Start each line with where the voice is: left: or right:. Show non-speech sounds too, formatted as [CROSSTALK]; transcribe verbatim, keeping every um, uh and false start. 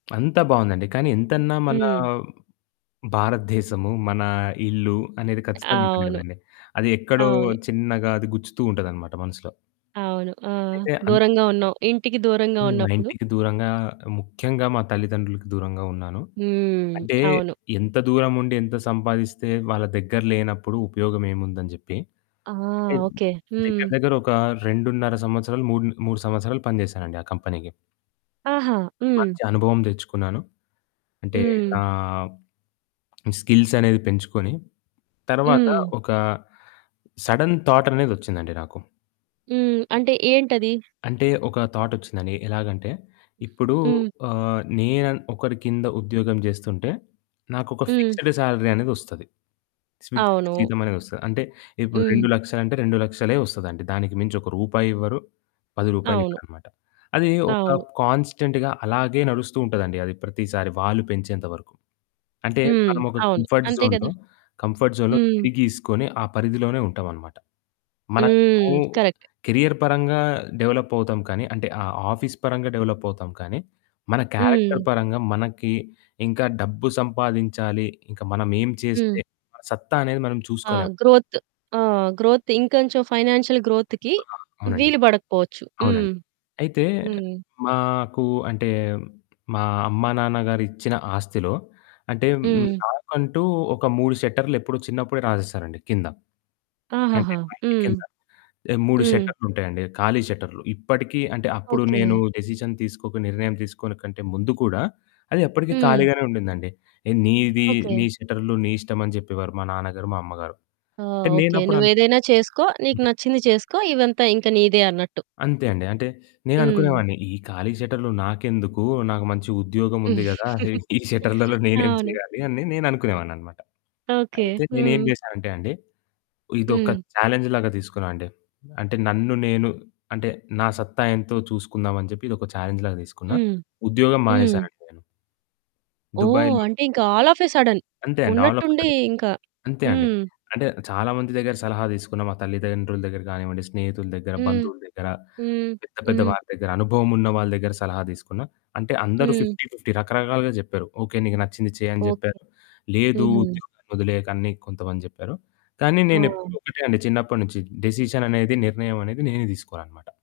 left: అంతా బావుందండి. కానీ ఎంతన్నా మనా,
right: హ్మ్.
left: భారత దేశము, మన ఇల్లు అనేది ఖచ్చితంగా ఉంటుంది
right: అవును.
left: కదండీ. అది ఎక్కడో
right: అవును.
left: చిన్నగా అది గుచ్చుతూ ఉంటదనమాట మనసులో.
right: అవును. ఆహ్,
left: అయితే అం
right: దూరంగా ఉన్నాం. ఇంటికి దూరంగ
left: హ్మ్. మా
right: ఉన్నప్పుడు
left: ఇంటికి దూరంగా, ముఖ్యంగా మా తల్లిదండ్రులకి దూరంగా ఉన్నాను.
right: హ్మ్.
left: అంటే
right: అవును.
left: ఎంత దూరముండి, ఎంత సంపాదిస్తే వాళ్ళ దగ్గర లేనప్పుడు ఉపయోగమేముందని జెప్పి.
right: ఆ!
left: అంటే
right: ఓకే.
left: దగ్గర
right: హ్మ్.
left: దగ్గర ఒక రెండున్నర సంవత్సరాలు మూడు మూడు సంవత్సరాలు పని జేసానండి ఆ కంపెనీకి.
right: ఆహా! హ్మ్.
left: మంచి అనుభవం దెచ్చుకున్నాను. అంటే [SMACKS LIPS] నా
right: హ్మ్.
left: స్కిల్సనేవి పెంచుకొని తరువాత
right: హ్మ్.
left: ఒక సడెన్ థాటనేది వచ్చిందండి నాకు.
right: హ్మ్ అంటే ఏంటది?
left: అంటే ఒక థాట్ వచ్చిందండి. ఎలాగంటే ఇప్పుడు
right: హ్మ్.
left: ఆహ్, నేనన్ ఒకరి కింద ఉద్యోగం జేస్తుంటే నాకు ఒక
right: హ్మ్.
left: ఫిక్స్‌డ్ సాలరీ అనేది వస్తది. ఫిక్స్‌డ్
right: అవును.
left: జీతమనేది వస్తది. అంటే ఇప్పుడు రెండు
right: హ్మ్.
left: లక్షలు అంటే రెండు లక్షలే వస్తదండి. దానికి మించి ఒక రూపాయి ఇవ్వరు. పది రూపాయలు
right: అవును.
left: ఇవ్వరన్నమాట. అది ఒక
right: అవును.
left: కాన్‌స్టెంట్‌గా అలాగే నడుస్తూ ఉంటదండి. అది ప్రతిసారి వాళ్ళు పెంచేంత వరకు. అంటే
right: హ్మ్.
left: మనము ఒక
right: అవును.
left: కంఫర్ట్
right: అంతే
left: జోన్‌లో
right: గదా!
left: కంఫర్ట్ జోన్‌లో
right: హ్మ్.
left: గిరిగీసుకొని ఆ పరిధిలోనే ఉంటామన్నమాట. మనకు
right: హ్మ్. కరెక్ట్.
left: కేరియర్ పరంగా డెవలపవుతాం కానీ అంటే ఆహ్, ఆఫీసు పరంగా డెవలపవుతాం. కానీ మన క్యారెక్టర్
right: హ్మ్.
left: పరంగా మనకి ఇంకా డబ్బు సంపాదించాలి. ఇంకా మనమేం చేస్తే
right: హ్మ్.
left: మన సత్తా అనేది మనం
right: ఆ
left: చూసుకోలేం.
right: గ్రోత్ ఆహ్, గ్రోత్ ఇంకొంచెం ఫైనాన్షియల్ గ్రోత్‌కి
left: ఆ! అవునండి.
right: వీలు బడకపోవచ్చు. హ్మ్.
left: అవునండి. అయితే
right: హ్మ్.
left: మాకు అంటే, మా అమ్మా నాన్న గారు ఇచ్చిన ఆస్తిలో, అంటే
right: హ్మ్.
left: నాకంటూ ఒక మూడు షట్టర్లెప్పుడో చిన్నప్పుడే రాసేసారండి కింద. అంటే
right: ఆహాహా!
left: మా ఇంటి
right: హ్మ్.
left: కింద. మూడు
right: హ్మ్.
left: షట్టర్లుంటాయండి. ఖాళీ షట్టర్లు. ఇప్పటికి అంటే అప్పుడు నేను
right: ఓకే.
left: డెసిషన్ తీసుకోక నిర్ణయం తీసుకోనె కంటే ముందు కూడా అది అప్పటికి
right: హ్మ్.
left: ఖాళీగానే ఉండిందండి. "నీది
right: ఓకే.
left: నీ షట్టర్లు నీ ఇష్టం" అని జెప్పేవారు మా నాన్నగారు, మా అమ్మగారు.
right: ఆ
left: అంటే
right: ఓకే.
left: నేనప్పుడు
right: నువ్వేదైనా చేసుకో. నీకు
left: అంతే.
right: నచ్చింది చేసుకో. ఇదంతా ఇంక నీదే అన్నట్టు.
left: అంతే అండి. అంటే నేను
right: హ్మ్.
left: అనుకునేవాడిని ఈ ఖాళీ షట్టర్లు నాకెందుకు నాకు మంచి ఉద్యోగముంది గదా! ఈ షట్టర్లలో
right: [CHUCKLES]
left: నేనేం
right: అవును.
left: చేయాలి అని నేను అనుకునేవాడినన్నమాట.
right: ఓకే.
left: అయితే నేనేం
right: హ్మ్.
left: జేశానంటే అండి. ఇదొక
right: హ్మ్.
left: ఛాలెంజ్ లాగా దీసుకున్నానండి. అంటే నన్ను నేను అంటే నా సత్తాయెంతో చూసుకుందామని జెప్పి, ఇదొక ఛాలెంజ్ లాగా దీసుకున్నా.
right: హ్మ్.
left: ఉద్యోగం
right: హ్మ్.
left: మానేశానండి నేను.
right: ఓహ్!
left: దుబాయ్‌లో
right: అంటే ఇంక ఆల్ ఆఫ్ ఎ సడెన్.
left: అంతే అండి. ఆల్ ఆఫ్ ఎ
right: ఉన్నట్టుండి
left: సడన్.
right: ఇంకా
left: అంతే అండి.
right: హ్మ్.
left: అంటే చాలా మంది దగ్గర సలహా దీసుకున్నా. మా తల్లిదండ్రుల దగ్గర కానివ్వండి, స్నేహితుల దగ్గర,
right: హ్మ్.
left: బంధువుల దగ్గర,
right: హ్మ్.
left: పెద్ద పెద్ద
right: హ్మ్.
left: వారి దగ్గర, అనుభవం ఉన్న వాళ్ళ దగ్గర సలహా తీసుకున్న. అంటే అందరూ
right: హ్మ్.
left: ఫిఫ్టీ ఫిఫ్టీ రకరకాలుగా జెప్పారు. "ఓకే. నీకు నచ్చింది చెయ్యని"
right: ఓకే.
left: జెప్పారు. "లేదు
right: హ్మ్.
left: ఉద్యోగం వదిలేయకు" అని కొంతమంది జెప్పారు. కానీ నేను
right: ఓహ్!
left: ఎప్పుడు ఒకటే అండి చిన్నప్పటి నుంచి డెసిషన్ అనేది నిర్ణయమనేది నేనే తీసుకోవాలన్నమాట.